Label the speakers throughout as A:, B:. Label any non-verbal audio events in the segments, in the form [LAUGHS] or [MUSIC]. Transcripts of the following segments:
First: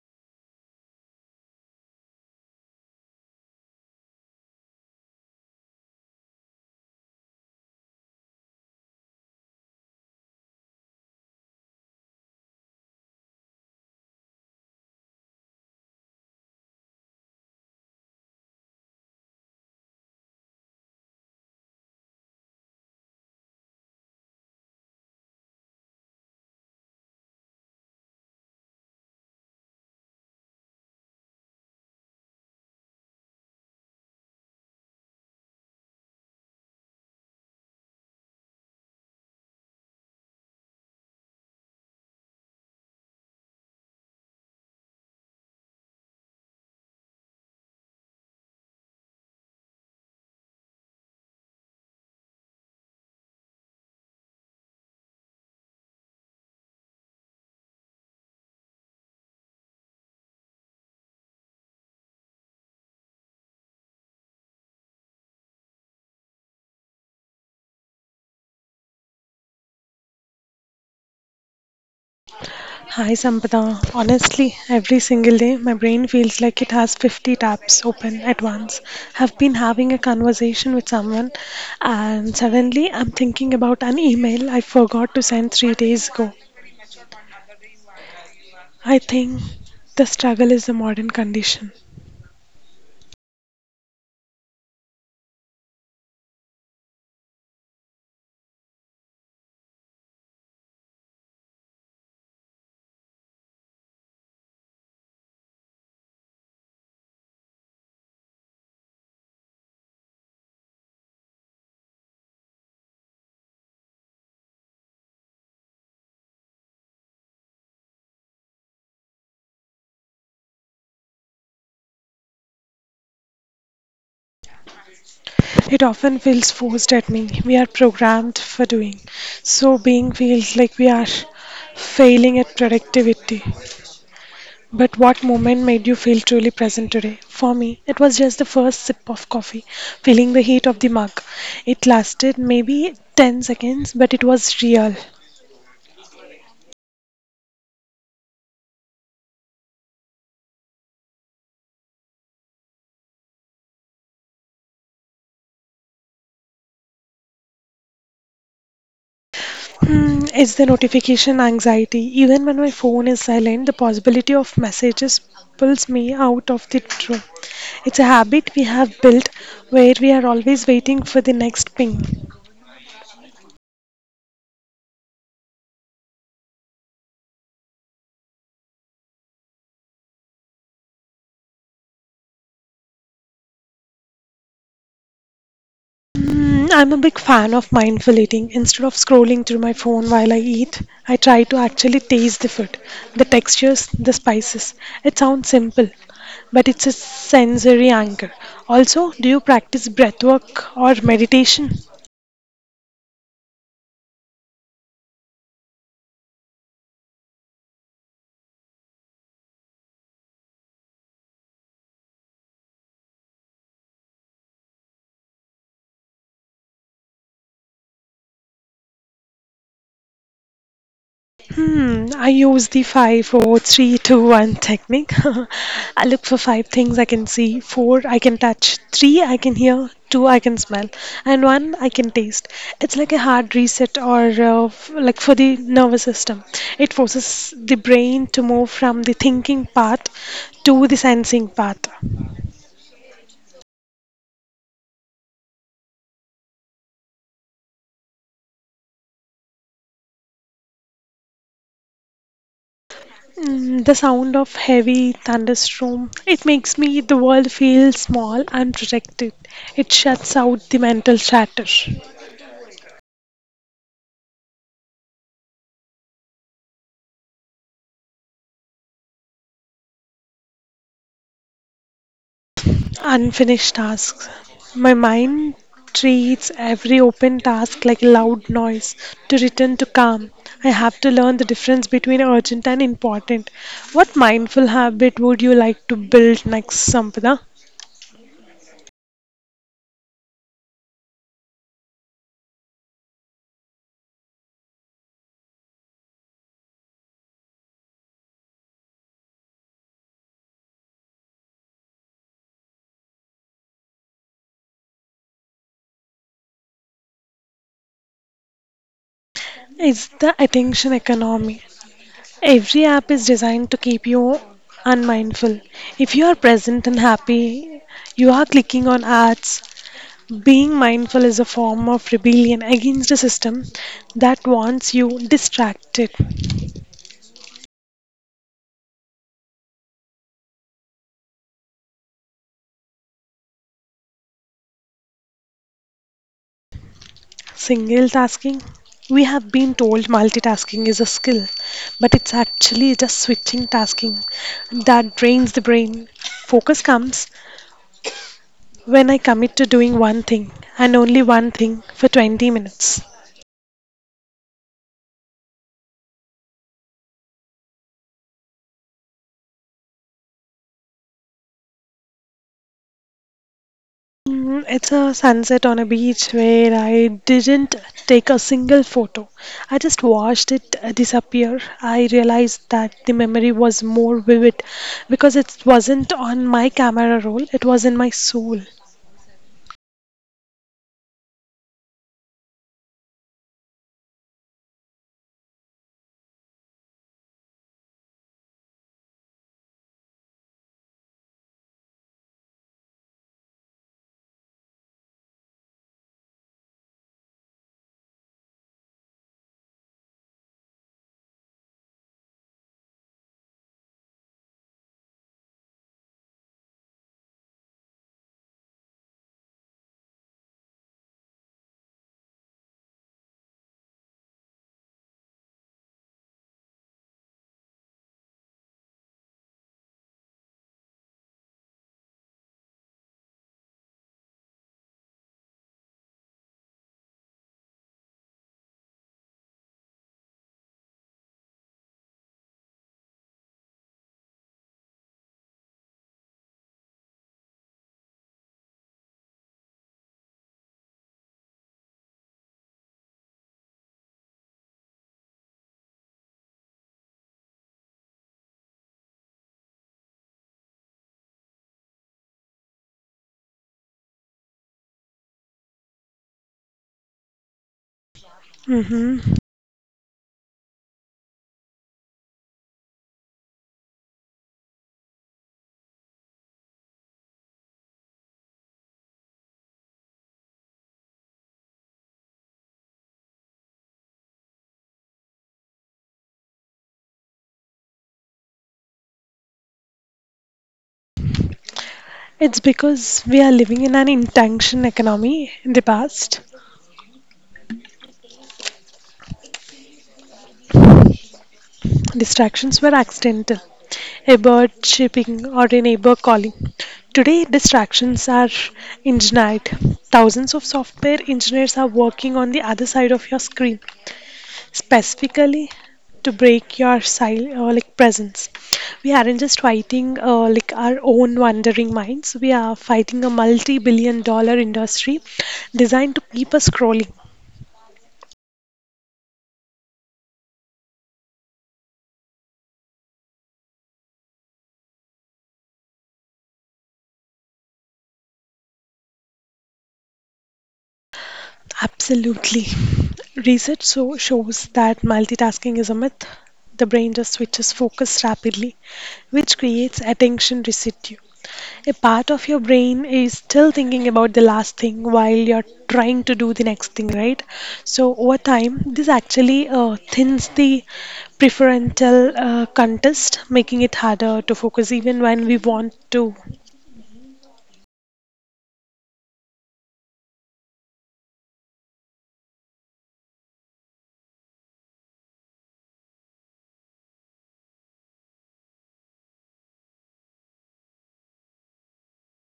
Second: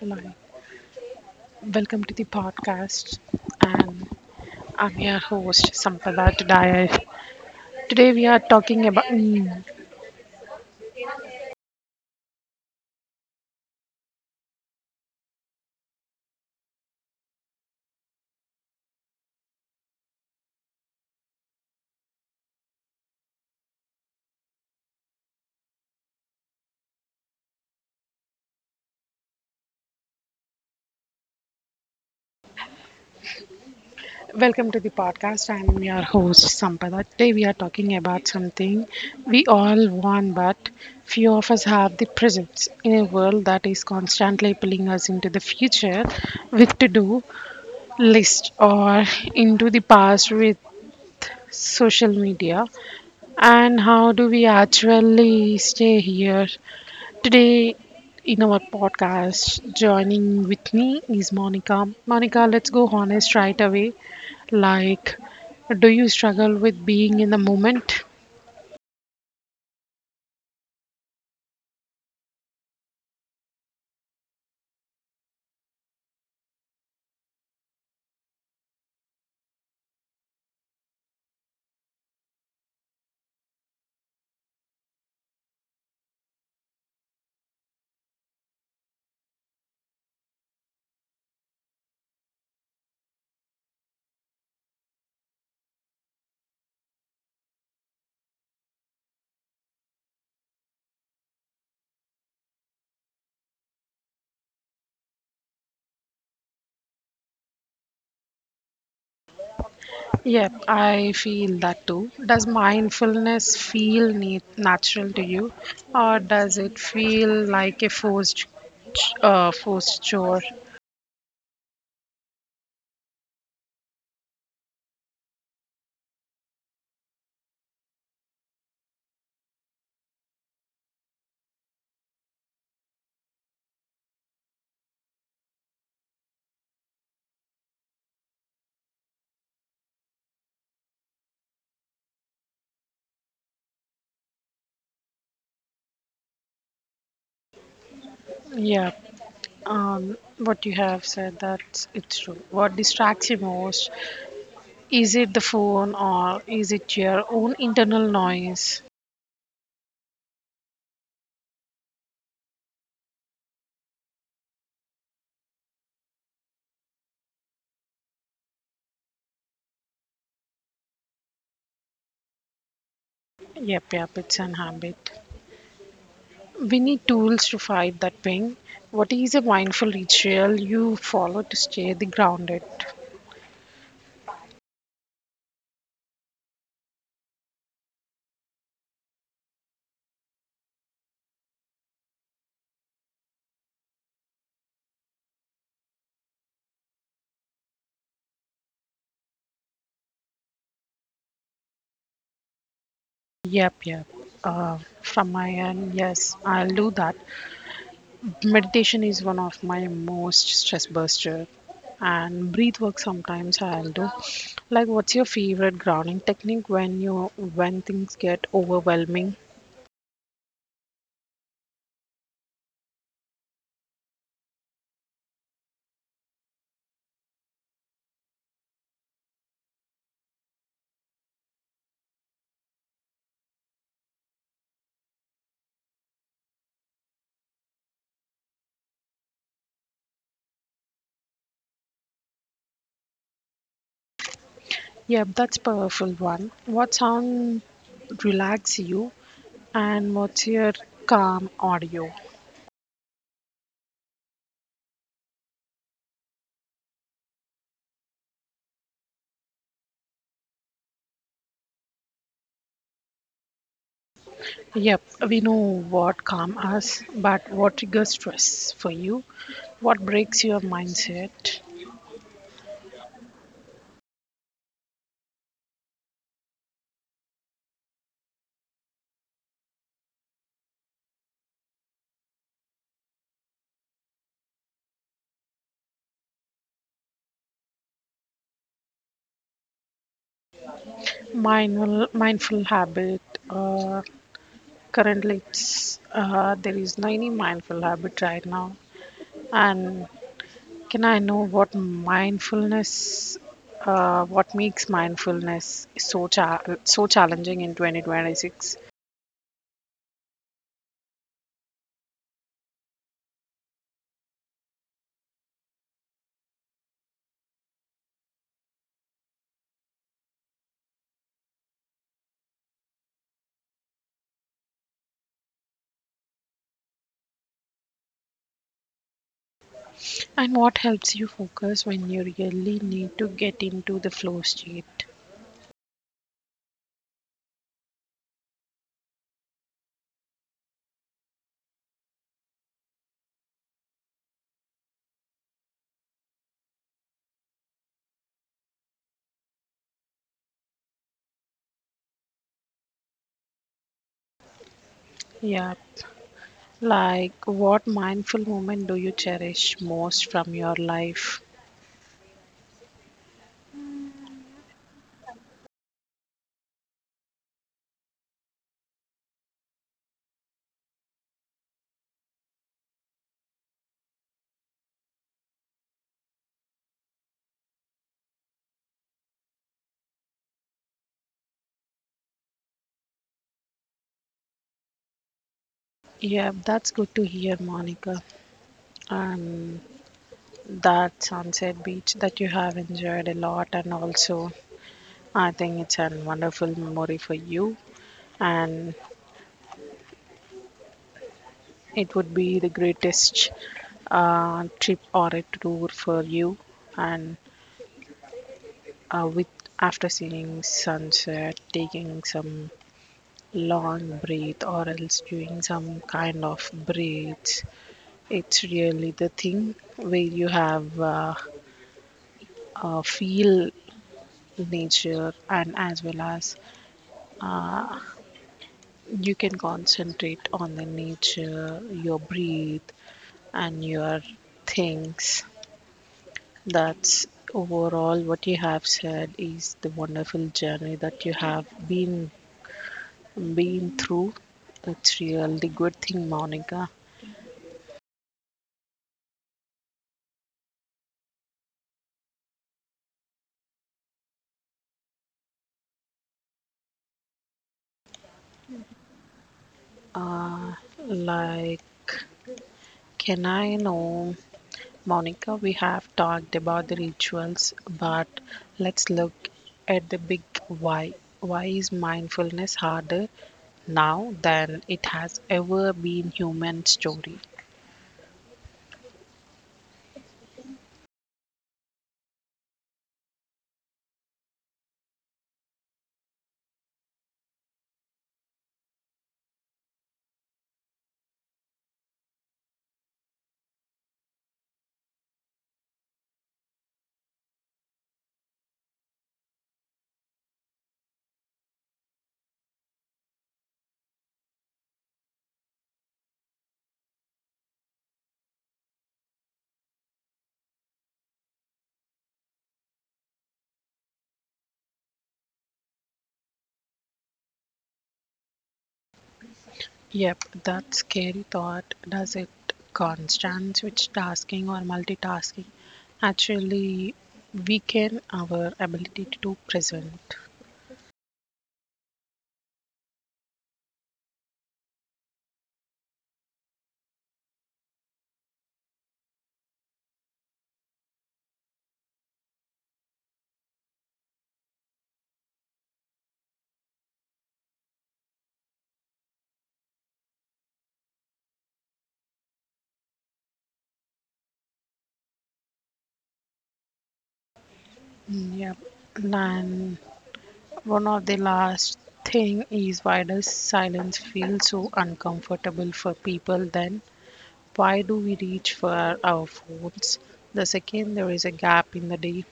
A: Hello, welcome to the podcast. And I'm your host, Sampada Tadaya. Today we are welcome to the podcast. I'm your host, Sampada. Today we are talking about something we all want, but few of us have the presence in a world that is constantly pulling us into the future with to do list, or into the past with social media. And how do we actually stay here? Today, in our podcast, joining with me is Monica. Monica, let's go honest right away. Like, do you struggle with being in the moment?
B: Hi Sampada. Honestly, every single day my brain feels like it has 50 tabs open at once. I've been having a conversation with someone and suddenly I'm thinking about an email I forgot to send 3 days ago. I think the struggle is a modern condition.
A: Yep, I feel that too. Does mindfulness feel natural to you, or does it feel like a forced chore?
B: It often feels forced at me. We are programmed for doing. So being feels like we are failing at productivity. But what moment made you feel truly present today? For me, it was just the first sip of coffee, feeling the heat of the mug. It lasted maybe 10 seconds, but it was real.
A: Yeah, what you have said that it's true. What distracts you most? Is it the phone or is it your own internal noise?
B: Hmm, it's the notification anxiety. Even when my phone is silent, the possibility of messages pulls me out of the room. It's a habit we have built where we are always waiting for the next ping.
A: Yep, yep, it's an habit. We need tools to fight that ping. What is a mindful ritual you follow to stay the grounded?
B: Mm, I'm a big fan of mindful eating. Instead of scrolling through my phone while I eat, I try to actually taste the food, the textures, the spices. It sounds simple, but it's a sensory anchor. Also, do you practice breathwork or meditation?
A: Yep, yep. From my end, yes, I'll do that. Meditation is one of my most stress buster, and breath work sometimes I'll do. Like, what's your favorite grounding technique when you when things get overwhelming?
B: Hmm, I use the five, four, three, two, one technique. [LAUGHS] I look for 5 things I can see, 4 I can touch, 3 I can hear, 2 I can smell, and 1 I can taste. It's like a hard reset or like for the nervous system. It forces the brain to move from the thinking part to the sensing part.
A: Yep, that's powerful one. What sound relax you and what's your calm audio?
B: Mm, the sound of heavy thunderstorm, it makes me the world feel small and protected. It shuts out the mental chatter.
A: Yep, we know what calm us, but what triggers stress for you? What breaks your mindset?
B: Unfinished tasks. My mind treats every open task like loud noise. To return to calm, I have to learn the difference between urgent and important. What mindful habit would you like to build next, Sampada?
A: Mindful habit. Uh, Currently, there is no any mindful habit right now, and can I know what what makes mindfulness so challenging in 2026,
B: It's the attention economy. Every app is designed to keep you unmindful. If you are present and happy, you are clicking on ads. Being mindful is a form of rebellion against a system that wants you distracted.
A: and what helps you focus when you really need to get into the flow state?
B: Single tasking. We have been told multitasking is a skill, but it's actually just switching tasking that drains the brain. Focus comes when I commit to doing one thing and only one thing for 20 minutes.
A: Yeah, like what mindful moment do you cherish most from your life?
B: Mm, it's a sunset on a beach where I didn't take a single photo. I just watched it disappear. I realized that the memory was more vivid because it wasn't on my camera roll, it was in my soul.
A: Yeah, that's good to hear, Monica. And that sunset beach that you have enjoyed a lot, and also I think it's a wonderful memory for you. And it would be the greatest trip or a tour for you, and with after seeing sunset, taking some long breath or else doing some kind of breaths. It's really the thing where you have feel nature and as well as you can concentrate on the nature, your breath, and your things. That's overall what you have said is the wonderful journey that you have been through. It's really good thing, Monica.
B: Hmm.
A: Like, can I know, Monica? We have talked about the rituals, but let's look at the big why. Why is mindfulness harder now than it has ever been human story?
B: It's because we are living in an intention economy in the past. Distractions were accidental, a bird chirping or a neighbor calling. Today, distractions are engineered. Thousands of software engineers are working on the other side of your screen, specifically to break your like presence. We aren't just fighting like our own wandering minds. We are fighting a multi-billion dollar industry designed to keep us scrolling.
A: Yep, that scary thought. Does it constant switch tasking or multitasking actually weaken our ability to present?
B: Absolutely. Research so shows that multitasking is a myth. The brain just switches focus rapidly, which creates attention residue. A part of your brain is still thinking about the last thing while you're trying to do the next thing, right? So, over time, this actually thins the prefrontal contest, making it harder to focus even when we want to.
A: Mm, yep. And one of the last thing is, why does silence feel so uncomfortable for people then? Why do we reach for our phones the second there is a gap in the day?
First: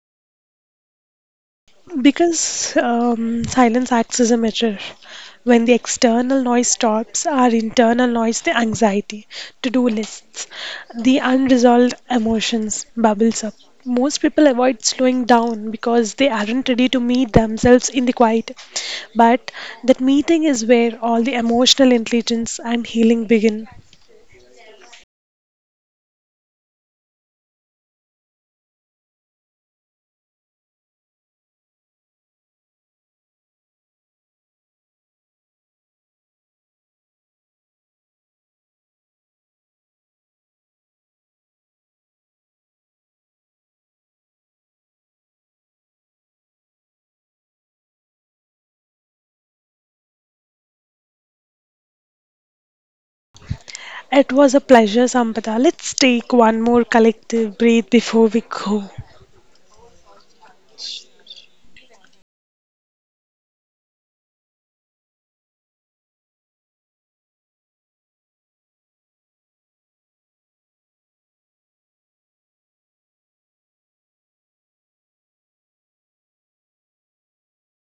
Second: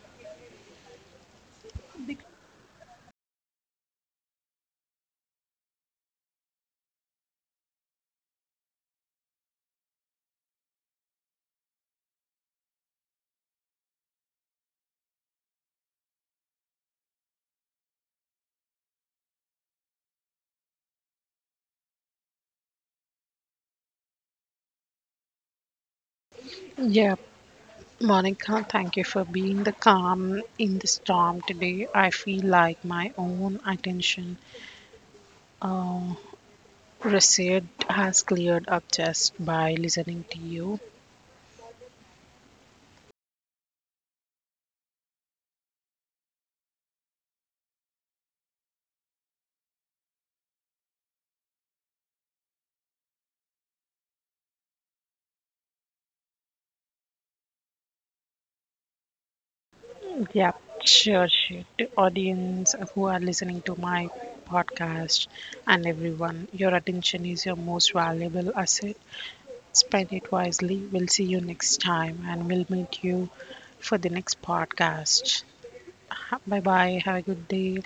B: Because silence acts as a mirror. When the external noise stops, our internal noise, the anxiety, to do lists, the unresolved emotions bubbles up. Most people avoid slowing down because they aren't ready to meet themselves in the quiet. But that meeting is where all the emotional intelligence and healing begin.
A: Yeah, Monica, thank you for being the calm in the storm today. I feel like my own attention uh, reset has cleared up just by listening to you.
B: It was a pleasure, Sampata. Let's take one more collective breath before we go.
A: Yep, sure, sure. To audience who are listening to my podcast and everyone, your attention is your most valuable asset. Spend it wisely. We'll see you next time and we'll meet you for the next podcast. Bye bye. Have a good day.